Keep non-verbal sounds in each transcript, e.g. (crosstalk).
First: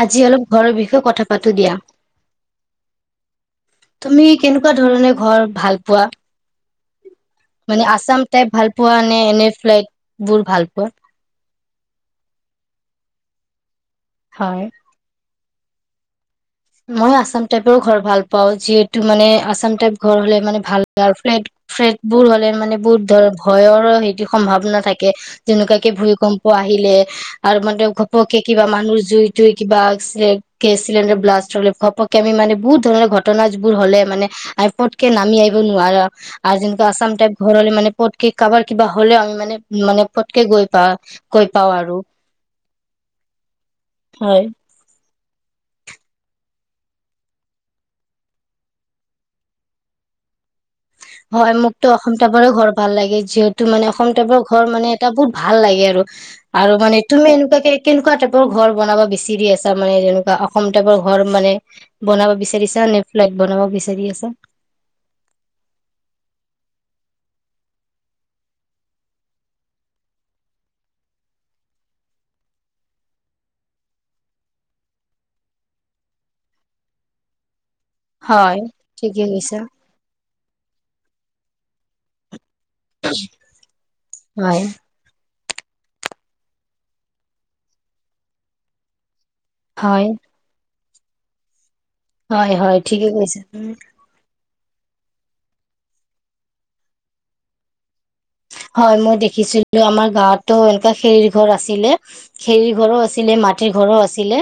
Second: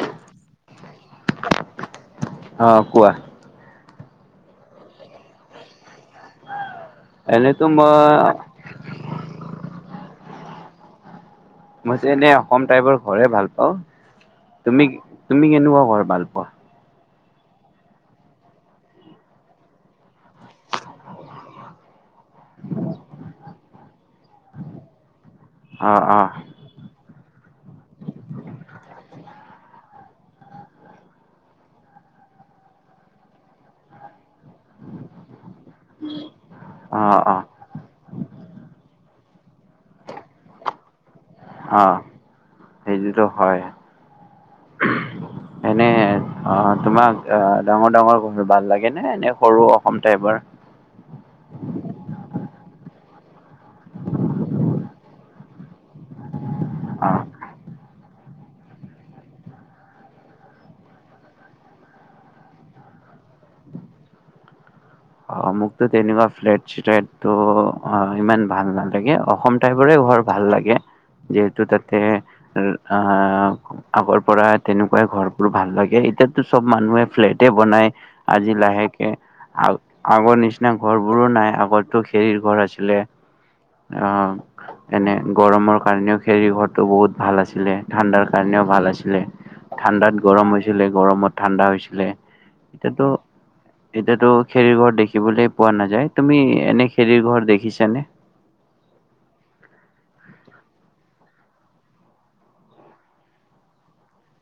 আজি অলপ ঘৰৰ বিষয়ে কথা পাতো দিয়া। অ কোৱা তুমি কেনেকুৱা ধৰণে ঘৰ ভাল পোৱা এনেতো মানে মই আছাম টাইপ ভাল পোৱা নে এনে ফ্লেট? বোৰ ভালপোৱা মই যে এনে অসম টাইপৰ ঘৰে ভাল পাওঁ হয়। তুমি তুমি কেনেকুৱাৱা ঘৰ ভাল পোৱা? মই আছাম টাইপৰ ঘৰ ভাল পাও যিহেতু মানে আছাম টাইপ ঘৰ হলে মানে ভালাল ফ্লেট ফ্লেট বোৰ হলে মানে বহুত ধৰ ভয়ৰ সেই সম্ভাৱনা থাকে যেনেকুৱাকে অ অ ভূমিকম্প আহিলে। আৰু মানে ঘপককে কিবা মানুহ জুই জুই কিবাছিল গেছ চিলিণ্ডাৰ ব্লাষ্ট পকে আমি মানে বহুত ধৰণৰ ঘটনবোৰ হলে মানে আৰু পটকে নামি আহিব নোৱাৰা আৰু যেনেকুৱা অ আছাম টাইপ অ ঘৰ হলে মানে পতকে কাৰোবাৰ কিবা হ'লেও আমি মানে মানে পতকে গৈ পাও অ সেইটোটো হয় হয় এনে অ তোমাক অহ ডাঙৰ ডাঙৰ ঘৰ ভাল লাগে নে এনে সৰু অসম টাইপৰ হয় মোক অসম টাইপৰে ঘৰ ভাল লাগে যিহেতু মানে অসম টাইপৰ ঘৰ মানে এটা বহুত ভাল লাগে আৰু আৰু মানে অ তুমি এনেকুৱাকে কেনেকুৱা টাইপৰ ঘৰ বনাব বিচাৰি আছা মানে যেনেকুৱা অসম টাইপৰ ঘৰ মানে বনাব বিচাৰিছা নে ফ্লেট বনাব বিচাৰি আছা? অ মোকতো তেনেকুৱা ফ্লেট চেল্টটো ইমান ভাল নালাগে অসম টাইপৰে ঘৰ ভাল লাগে যিহেতু তাতে আগৰ পৰা তেনেকুৱাই ঘৰবোৰ ভাল লাগে এতিয়ো চব মানুহে ফ্লেটেই বনাই আজি হয় লাহেকে ঠিকে কৈছা। আগৰ নিচিনা ঘৰ বোৰো নাই আগতো খেৰ ঘৰ আছে। ছিল অ হয় এনে‌ গৰমৰ কাৰণেও খেৰ ঘৰটো বহুত ভাল আছিলে ঠাণ্ডাৰ কাৰণেও ভাল আছিলে। হয় ঠাণ্ডাত গৰম হৈছে ছিলে গৰমত ঠাণ্ডা হৈছে হয় হয় ঠিকেই কৈছে। খেৰি ঘৰ দেখিবলৈ পোৱা নাযায় তুমি এনে খেৰিৰ ঘৰ দেখিছানে হয় মই দেখিছিলো আমাৰ গাঁৱতো এনেুৱা খেৰ ঘৰ আছিলে খেৰিৰ ঘৰো আছিলে মাটিৰ ঘৰো আছিলে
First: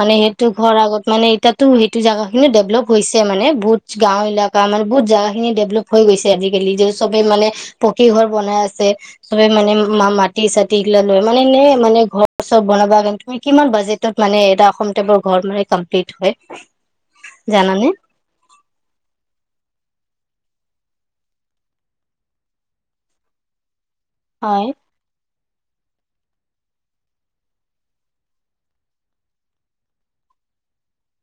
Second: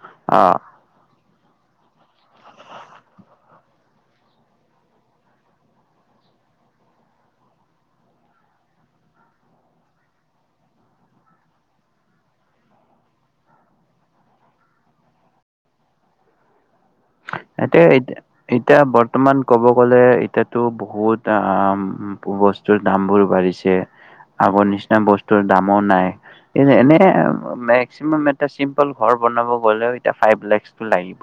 মানে অ সেইটো ঘৰ আগত মানে এই তা সেইটো জোগা খিনিও ডেভেলপ হৈছে মানে বহুত গাঁও এলেকা মানে বহুত জাগগা খিনি ডেভেললপ হৈ গৈছে আজিকালি য চবে মানে পকি ঘৰ বনাই আছে চবে মানে মাটি চাটি এইগিলা লৈ মানে এ মানে ঘৰ চব বনাব কিমান বাজেটত মানে এটা অসম টাইপ ঘৰ মানে কমপ্লিট হয়। জানানে এতিয়া, এতিয়া বৰ্তমান ক'ব। 'কবগলে এতিয়াতো, বহুত বস্তুৰ দামবোৰ বাঢ়িছে। আগৰ হয় নিচিনা বস্তু। দামো নাই এনে মেক্সিমাম এ। চিম্পল ঘৰ বনাব গলেও এতিয়া ফাইভ লাখ লাগিব।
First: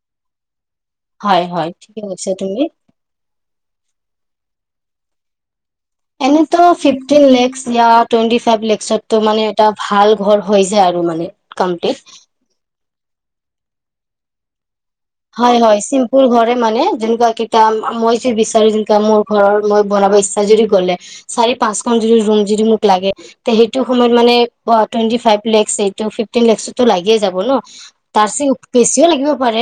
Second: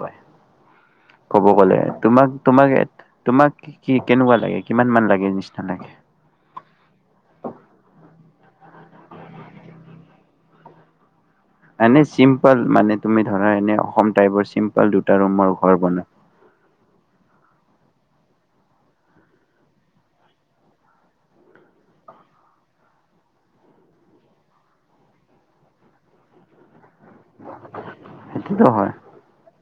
হয় ক'ব হয় গ'লে ঠিকে তোমাক কৈছা তুমি তোমাক এ। তোমাক কি কেনেকুৱা লাগে। কিমান মান লাগে নিচিনা লাগে। এনেতো ফিফটিন লেকচ, য়া টুৱেন্টি ফাইভ লেকচততো মানে এটা ভাল ঘৰ হৈ যায় আৰু মানে। কমপ্লিট মানে, চিম্পল মানে। তুমি ধৰা, এনে অসম টাইপৰ চিম্পল। দুটা ৰুমৰ হয় ঘৰ হয় বনোৱা চিম্পুল ঘৰে মানে, যেনেকুৱা কেইটাম । মই য বিচাৰো যে মোৰ ঘৰৰ মই বনাব ইচ্ছা যদি গলে। চাৰি পাঁচখন যদি ৰুম যদি মোক লাগে তে সেইটো সময়ত মানে, টুৱেনটি ফাইভ লেকচ এইটো ফিফটিন লেকচ। তো, লাগিয়ে যাব ন তাৰছিত সেইটোতো হয় বেছিও লাগিব পাৰে।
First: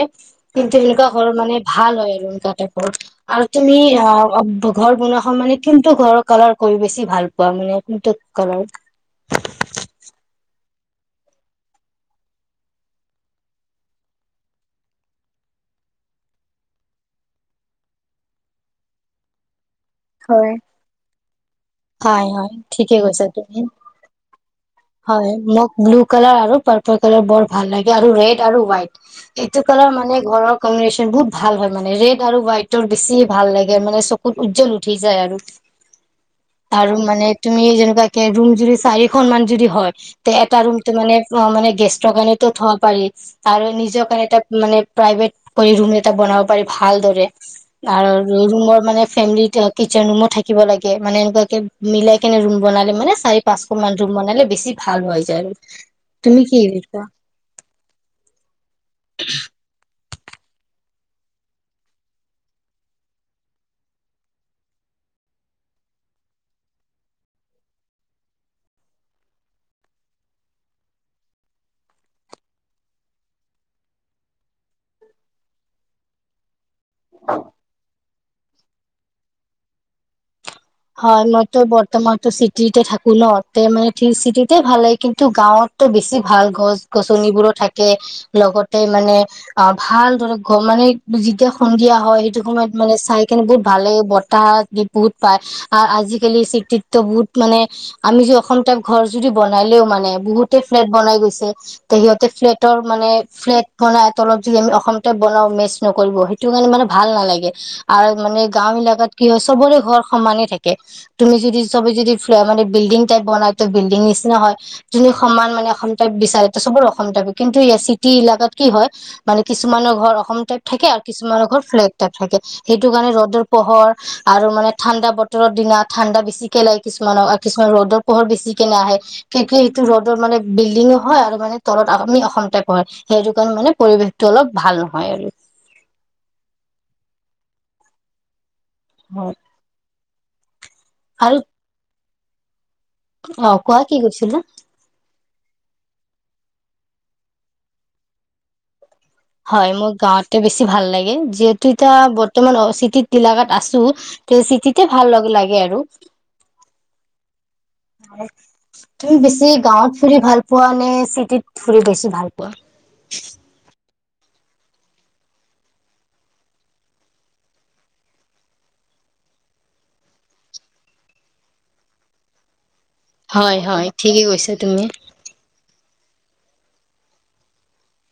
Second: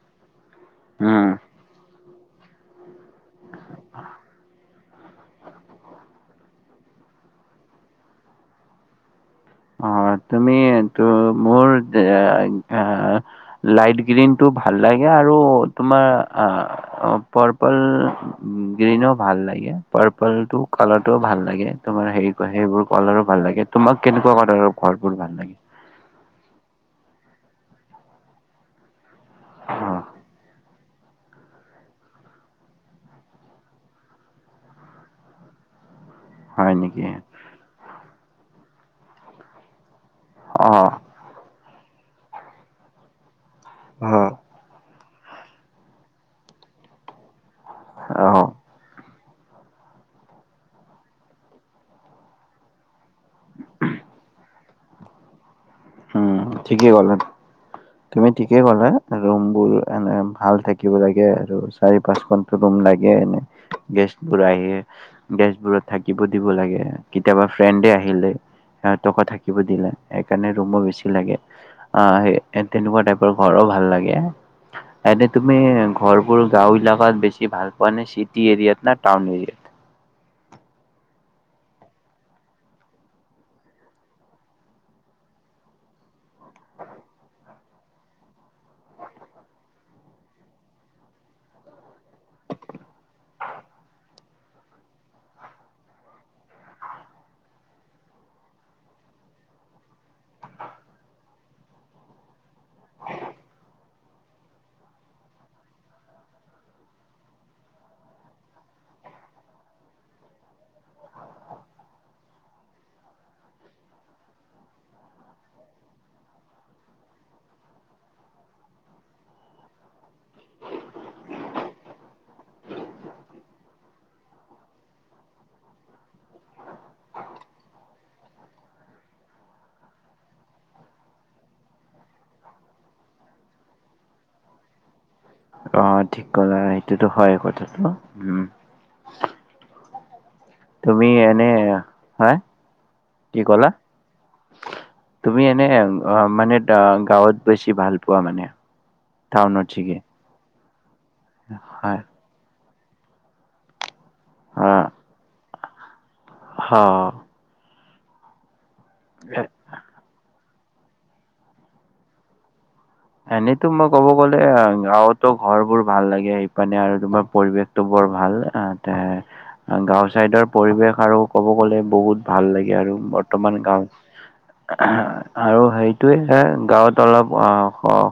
কিন্তু এনেকুৱা ঘৰ উম। মানে ভাল। লয় আৰু এনেকোৱা টাইপৰ আৰু তুমি, অ ঘৰ বনোৱা খন মানে কোনটো ঘৰৰ কালাৰ কৰি বেছি ভাল পোৱা? মানে কোনটো কালাৰ। ত, মোৰ লাইট গ্ৰীণ টো ভাল লাগে। আৰু তোমাৰ পাৰ্পল গ্ৰীণো ভাল লাগে। পাৰ্পল হয় টো, কালাৰটোও ভাল লাগে। তোমাৰ হয় হেৰি হয় সেইবোৰ ঠিকে ক'লাৰো কৈছা ভাল তুমি লাগে তোমাক কেনেকোৱা। হয় মোক, ব্লু কালাৰ আৰু পাৰ্পল। কালাৰ বৰ ভাল, লাগে আৰু ৰেড আৰু হোৱাইট। এইটো কালাৰ অ', মানে ঘৰৰ। বহুত ভাল হয় মানে ৰেড আৰু হোৱাইটৰ বেছি ভাল লাগে। মানে চকুত উজ্জ্বল উঠি যায় আৰু। হয় আৰু নেকি মানে তুমি যেনেকুৱা। কে ৰুম যদি চাৰিখন মান যদি হয়। এটা ৰুম তো অ', মানে, অ মানে। গেষ্টৰ কাৰণে তো থৱা পাৰি। আৰু নিজৰ কাৰণে এটা মানে। প্ৰাইভেট কৰি ৰুম এটা বনাব পাৰি, ভালদৰে। আৰু, অ', ৰুমৰ মানে। ফেমিলিত কিটচেন, ৰুমও থাকিব লাগে মানে। মিলাই কেনে ৰুম বনালে মানে। চাৰি পাঁচ খন মান ৰুম বনালে বেছি ভাল। ভাল হৈ যায় আৰু। উম তুমি কি ঠিকেই কোৱা গ'লা তুমি। ঠিকেই ক'লা ৰুম বোৰ। মানে ভাল থাকিব লাগে আৰু চাৰি পাঁচখনতো ৰুম লাগে এনে গেষ্টবোৰ আহে গেষ্টবোৰো থাকিব দিব লাগে কেতিয়াবা ফ্ৰেণ্ডে আহিলে সিহতকো থাকিব দিলে সেইকাৰণে ৰুম বোৰ বেছি লাগে আহ তেনেকোৱা টাইপৰ ঘৰো ভাল লাগে এনে তুমি ঘৰবোৰ গাঁওবিলাকাত বেছি ভাল পোৱা নে চি টি এৰিয়াত নে টাউন এৰিয়াত হয় মই তো বৰ্তমানতো চিটিতে থাকো ন তে মানে চিটিতে ভাল লাগে কিন্তু গাঁৱতো বেছি ভাল গছ গছনিবোৰো থাকে লগতে মানে অ ভাল ধৰক মানে যেতিয়া সন্ধিয়া হয় সেইটো সময়ত মানে চাই কিনে বহুত ভাল লাগে বতাহ বহুত পাত আজিকালি চিটিততো বহুত মানে আমি যদি অসম টাইপ ঘৰ যদি বনালেও মানে বহুতে ফ্লেট বনাই গৈছে তে সিহতে ফ্লেটৰ মানে ফ্লেট কৰা তলত যদি আমি অসম টাইপ বনাও মেচ নকৰিব সেইটো কাৰণে মানে ভাল নালাগে আৰু মানে গাওঁবিলাকাত কি হয় চবৰে ঘৰ সমানে থাকে তুমি যদি সবে যদি ফ মানে বিল্ডিং টাইপ বনাই তো বিল্ডিং নিচিনা হয় তুমি সমান মানে অসম টাইপ বিচাৰে তো চবৰ অসম টাইপ কিন্তু ই চিটি ইলকাত কি হয় মানে কিছুমানৰ ঘৰ অসম টাইপ থাকে আৰু কিছুমানৰ ঘৰ ফ্লেগ টাইপ থাকে সেইটো কাৰণে ৰ'দৰ পোহৰ আৰু মানে ঠাণ্ডা বতৰৰ দিনা ঠাণ্ডা বেছিকে লাগে কিছুমানক কিছুমান ৰ'দৰ পোহৰ বেছিকে নাহে কিয় কি ৰ'দৰ মানে বিল্ডিঙো হয় আৰু মানে তলত আমি অসম টাইপ হয় সেইটো কাৰণে মানে পৰিৱেশটো অলপ ভাল নহয় আৰু অ ঠিক কলা সেইটোতো হয় কথাটো উম হয় তুমি আৰু এনে হয় কি অ কলা কোৱা কি কৈছিলা তুমি এনে মানে এ গাঁৱত বেছি ভাল পোৱা মানে টাউনত হয় মোৰ গাঁৱতে বেছি বেছি ভাল লাগে যিহেতু এতিয়া হয় বৰ্তমান অ চিটি ইলাাকাত আছো তে চিটিতে ভাল লগ লাগে আৰু হা হয় (unintelligible) তুমি বেছি গাঁৱত ফুৰি ভাল পোৱা নে চিটিত ফুৰি বেছি ভাল পোৱা এনেতো মই ক'ব গ'লে গাঁৱতো ঘৰ বোৰ ভাল লাগে সিপিনে আৰু তোমাৰ পৰিৱেশতটো বৰ ভাল গাঁও চাইদৰ পৰিৱেশ আৰু কব গ'লে বহুত ভাল লাগে আৰু বৰ্তমান হয় হয় গাঁওত ঠিকে কৈছা তুমি আৰু সেই সেইটোৱে গাঁৱত অলপ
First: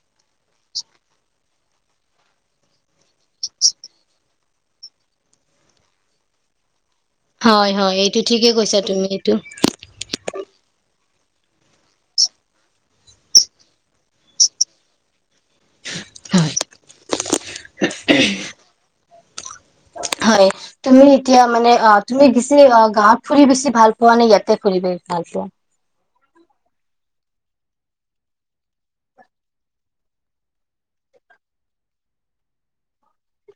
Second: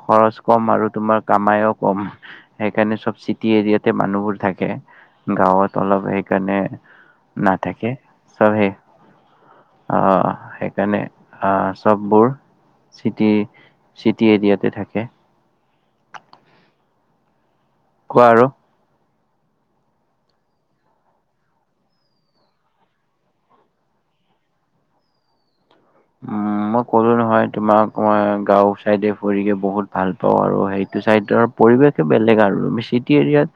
খৰচ কম আৰু তোমাৰ কামাইয়ো কম সেইকাৰণে চব চিটি এৰিয়াতে মানুহবোৰ থাকে গাঁৱত অলপ সেইকাৰণে হয় নাথাকে হয় এইটো ঠিকে চবেই কৈছা তুমি এইটো আহ সেইকাৰণে আ চববোৰ চিটি চিটি এৰিয়াত থাকে হয় কোৱা আৰু হয় তুমি এতিয়া মানে অ তুমি বেছি গাঁৱত ফুৰি বেছি ভাল পোৱা নে ইয়াতে ফুৰি ভাল পোৱা উম মই কলো নহয় তোমাক গাঁও চাইডে ফুৰিে বহুত ভাল পাওঁ আৰু সেইটো চাইডৰ পৰিৱেশ বেলেগ আৰু চিটি এৰিয়াত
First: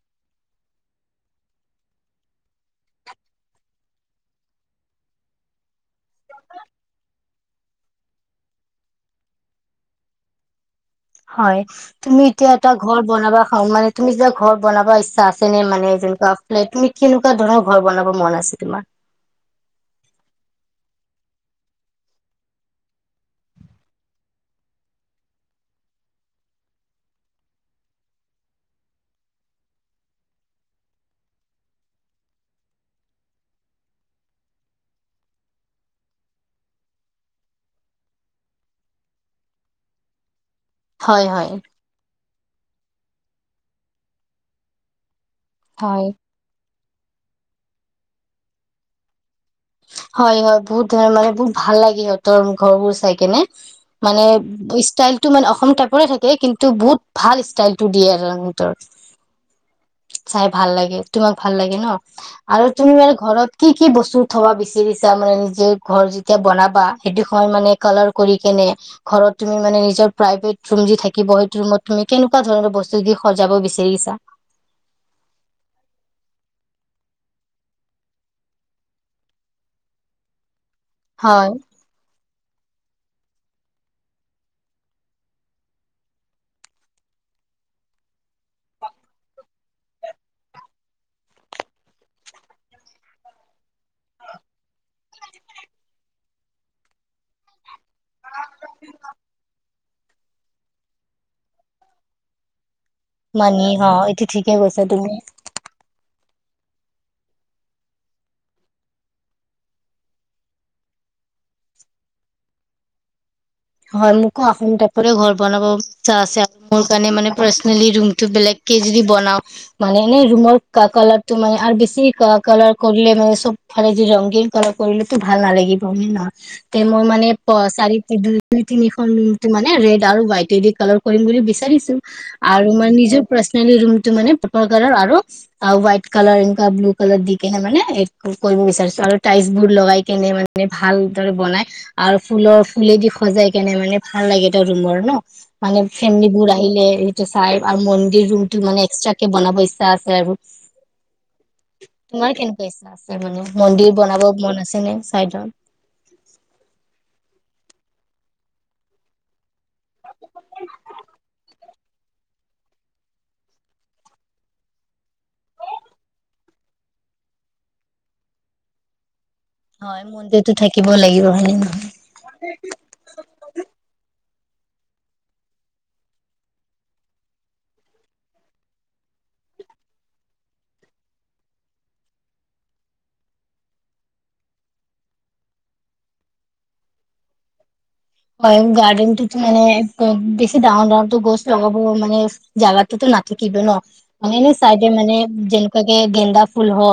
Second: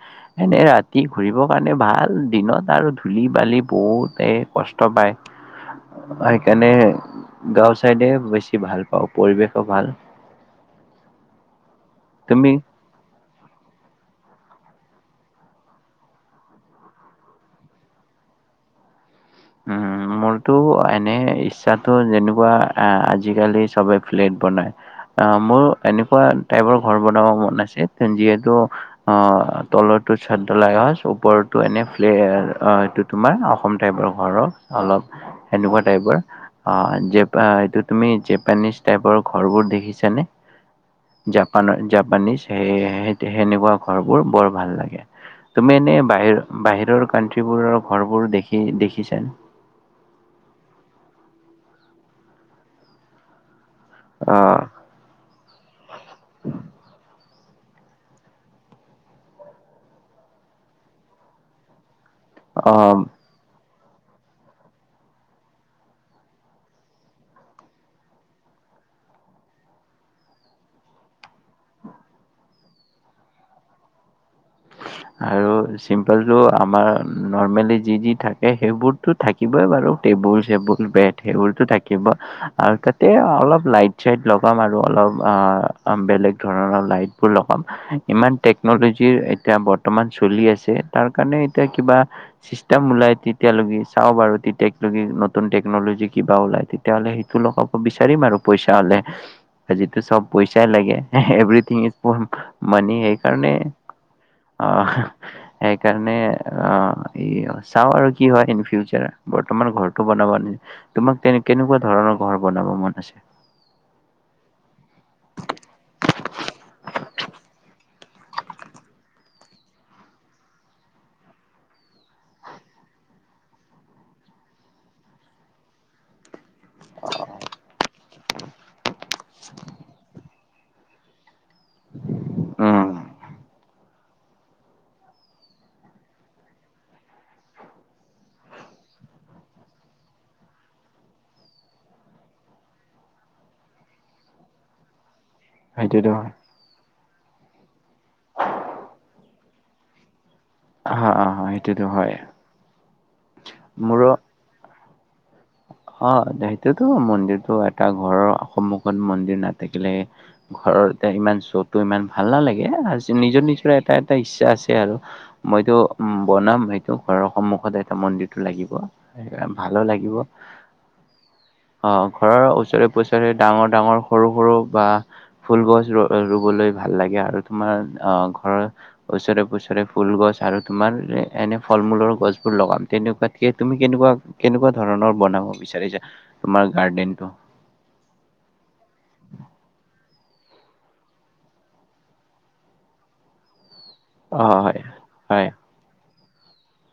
এনে ৰাতি ঘুৰিবৰ কাৰণে ভাল দিনত আৰু ধূলি বালি বহুতে কষ্ট পায় সেইকাৰণে গাঁও চাইডে বেছি ভাল পাওঁ পৰিৱেশো ভাল হয় তুমি এতিয়া এটা ঘৰ বনাবা মানে তুমি যা ঘৰ বনাব ইচ্ছা আছে নে মানে যেনেকুৱা তুমি কেনেকুৱা ধৰণৰ ঘৰ বনাব মন আছে তোমাৰ উ মোৰতো এনে ইচ্ছাটো যেনেকুৱা আহ আজিকালি চবে ফ্লেট বনাই আহ মোৰ এনেকুৱা টাইপৰ ঘৰ বনাব মন আছে যিহেতু অ তলতো চটধালাই ওপৰতো এনে্ এইটো তোমাৰ অসম টাইপৰ অলপ অলপ এনেকুৱা টাইপৰ অ জেপি এইটো তুমি জেপেনিচ টাইপৰ ঘৰবোৰ দেখিছানে হয় হয় জাপানৰ জাপানিছ সেই স সেনেকুৱা ঘৰবোৰ বৰ ভাল লাগে তুমি এনেই হয়, বাহিৰ বাহিৰ কানট্ৰ্ৰীবোৰৰ ঘৰবোৰ দেখি দেখিছে। (inaudible) হয় হয় বহুত ধুনীয়া মানে বহুত ভাল লাগে সিহঁতৰ ঘৰবোৰ চাই কেনে। মানে অ', ষ্টাইলতটো মানে অসম টাইপৰে থাকে কিন্তু বহুত ভাল ষ্টাইলটো দিয়ে হিহতৰ চাই ভাল লাগে তোমাক ভাল লাগে ন আৰু তুমি অ', এই ঘৰত কি কি বস্তু থব বিচাৰিছা মানে নিজে ঘৰ যেতিয়া বনাবা সেইটো সময়ত মানে কালাৰ কৰি কেনে ঘৰত তুমি মানে নিজৰ প্ৰাইভেট ৰুম যে থাকিব সেই ৰুমত তুমি কেনেকুৱা ধৰণৰ বস্তু দি সজাব বিচাৰিছা? আৰু চিম্পল টো আমাৰ নৰ্মেলি যি যি থাকে সেইবোৰতো থাকিবই বাৰু টেবুল চেবুল। বেট হয়, সেইবোৰতো থাকিব। আৰু তাতে অলপ লাইট চাইট লগাম আৰু অলপ বেলেগ ধৰণৰ লাইট বোৰ লগাম ইমান টেকনলজিৰ। এতিয়া বৰ্তমান চলি আছে তাৰ কাৰণে এতিয়া কিবা চিষ্টেম ওলাই তেতিয়ালৈকে চাও বাৰু তেতিয় নতুন টেকনলজি কিবা ওলাই তেতিয়াহলে সেইটো লগাব বিচাৰিম আৰু পইচা হলে যিটো চব পইচাই লাগে এভথিং ইজ। মানে সেইকাৰণে মানি অ', এইটো ঠিকে কৈছা তুমি অঁ অঁ ই অ চাও আৰু কি হয় ইন ফিউচাৰ বৰ্তমান ঘৰটো বনাব তোমাক কে কেনেকুৱা ধৰণৰ ঘৰ বনাব মন আছে? হয় মোকো আচাম টাইপৰে ঘৰ বনাব ই্ছা আছে আৰু মোৰ কাৰণে মানে পাৰ্চনেলি ৰুমটো বেলেগকে যদি বনাও মানে এনে ৰুমৰ কালাৰটো মানে আৰু বেছি কালাৰ কৰিলে অম চব ফালে যদি ৰংগীন কালাৰ কৰিলেটো ভাল নালাগিব হয়নে নহয়। মই মানে প চাৰি (unintelligible) তিনিখন ত মানে ৰেড আৰু হোৱাইটেদি কালাৰ কৰিম বুলি বিচাৰিছো। আৰু উম, মই নিজৰ প্ৰচ মোৰ ৰুমটো মানে পাৰপল কালাৰ আৰু আৰু হোৱাইট কালাৰ এনকা ব্লু কালাৰ দি কেনে মানে এটো কৰিব বিছাৰিছো আৰু টাইলছ বোৰ লগাই কিনে মানে ভালদৰে বনাই আৰু ফুলৰ ফুলেদি সজাই কেনে মানে ভাল লাগে ত ৰুমৰ ন। মানে সেইটোতো ফেমিলি হয়। বোৰ আহিলে। চাই আৰু মন্দিৰ ৰুম টো মানে এক্সট্ৰাকে বনাব ইচ্ছা আছে আৰু হা, হা, সেইটোতো হয় তোমাৰ কেনেকুৱা ইচ্ছা আছে মানে মন্দিৰ মোৰো বনাব মন আছেনে চাইডত অ সেইটো তো মন্দিৰটো এটা ঘৰৰ সন্মুখত মন্দিৰ নাথাকিলে ঘৰৰ এ ইমান শ্বটো ইমান ভাল নালাগে আৰু নিজৰ নিজৰ এটা এটা ইচ্ছা আছে আৰু মইতো বনাম সেইটো ঘৰৰ সন্মুখত এটা মন্দিৰটো লাগিব সেইকাৰণে ভালো হয় লাগিব মন্দিৰতো থাকিব লাগিব হয় নে নহয় অ ঘৰৰ ওচৰে পজৰে ডাঙৰ ডাঙৰ সৰু সৰু বা ফুল গছ ৰ ৰুবলৈ ভাল লাগে আৰু তোমাৰ অ ঘৰৰ ওচৰে পজৰে ফুল গছ আৰু তোমাৰ এনে ফল মূলৰ গছবোৰ লগাম তেনেকুৱাতকে তুমি কেনেকুৱা কেনেকুৱা ধৰণৰ বনাব বিচাৰিছা তোমাৰ গাৰ্ডেনটো হয় গাৰ্ডেনটোত মানে বেছি ডাঙৰ ডাঙৰো গছ লগাব মানে জাগাটোতো নাথাকিব ন। মানে নো অ', হয়, চাইদে মানে হয়। যেনেকুৱাকে গেন্দা ফুল হ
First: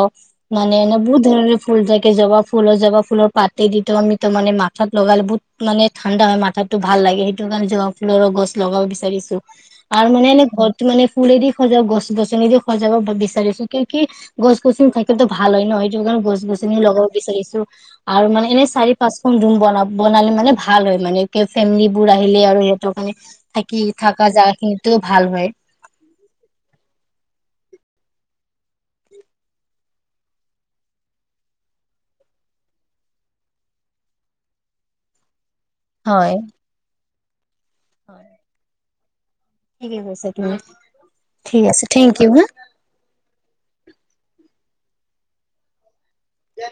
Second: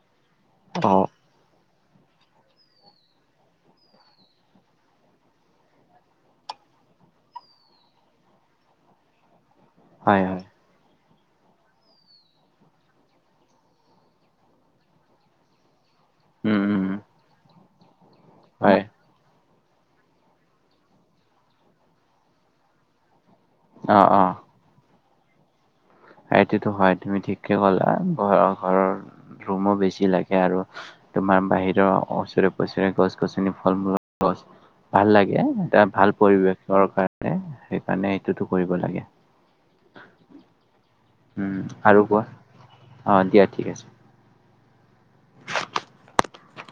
মানে এনে অ'। বহুত ধৰণৰ ফুল জাকে জবা ফুলৰ জবা ফুলৰ পাতে দি তো আমি তাৰ মানে মাথাত লগালে বহুত মানে থানদা হয় মাথাতো ভাল লাগে সেইটো কাৰণ জবা ফুলৰ গছ লগাব বিচাৰিছো । আৰু হয়, মানে হয়, এনে ঘৰটো মানে ফুলদি সজাব গছ গছনি দি সজাব বিচাৰিছো কি কি গছ গছনি থাকলে ভাল হয় ন? য গছ উম, গছনি উম, লগাব বিচাৰিছো । (inaudible) আৰু মানে এনেই হয়। চাৰি পাঁচখন ধুম বন নবনালে মানে, ভাল হয় মানে ক ফেমিলী বোৰ আহিলে আৰু সিহঁতক মানে থাকি থকা জোগা খিনি তেও ভাল হয় সইটোটোহয় তুমি ঠিককে কলা, ঘৰৰ ঘৰৰ ৰুমো বেছি লাগে আৰু তোমাৰ বাহিৰৰ ওচৰে পজৰে গছ গছনি ফল মূলৰ গছ ভাল লাগে । এটা ভাল হয় পৰিৱেশৰ কাৰ হ সেইকাৰণে এইটোতো কৰিব লাগে । ঠিকে কৈছা তুমি ঠিক আছে আৰু থেংক কোৱা ইউ হা অঁ দিয়া ঠিক আছে । যা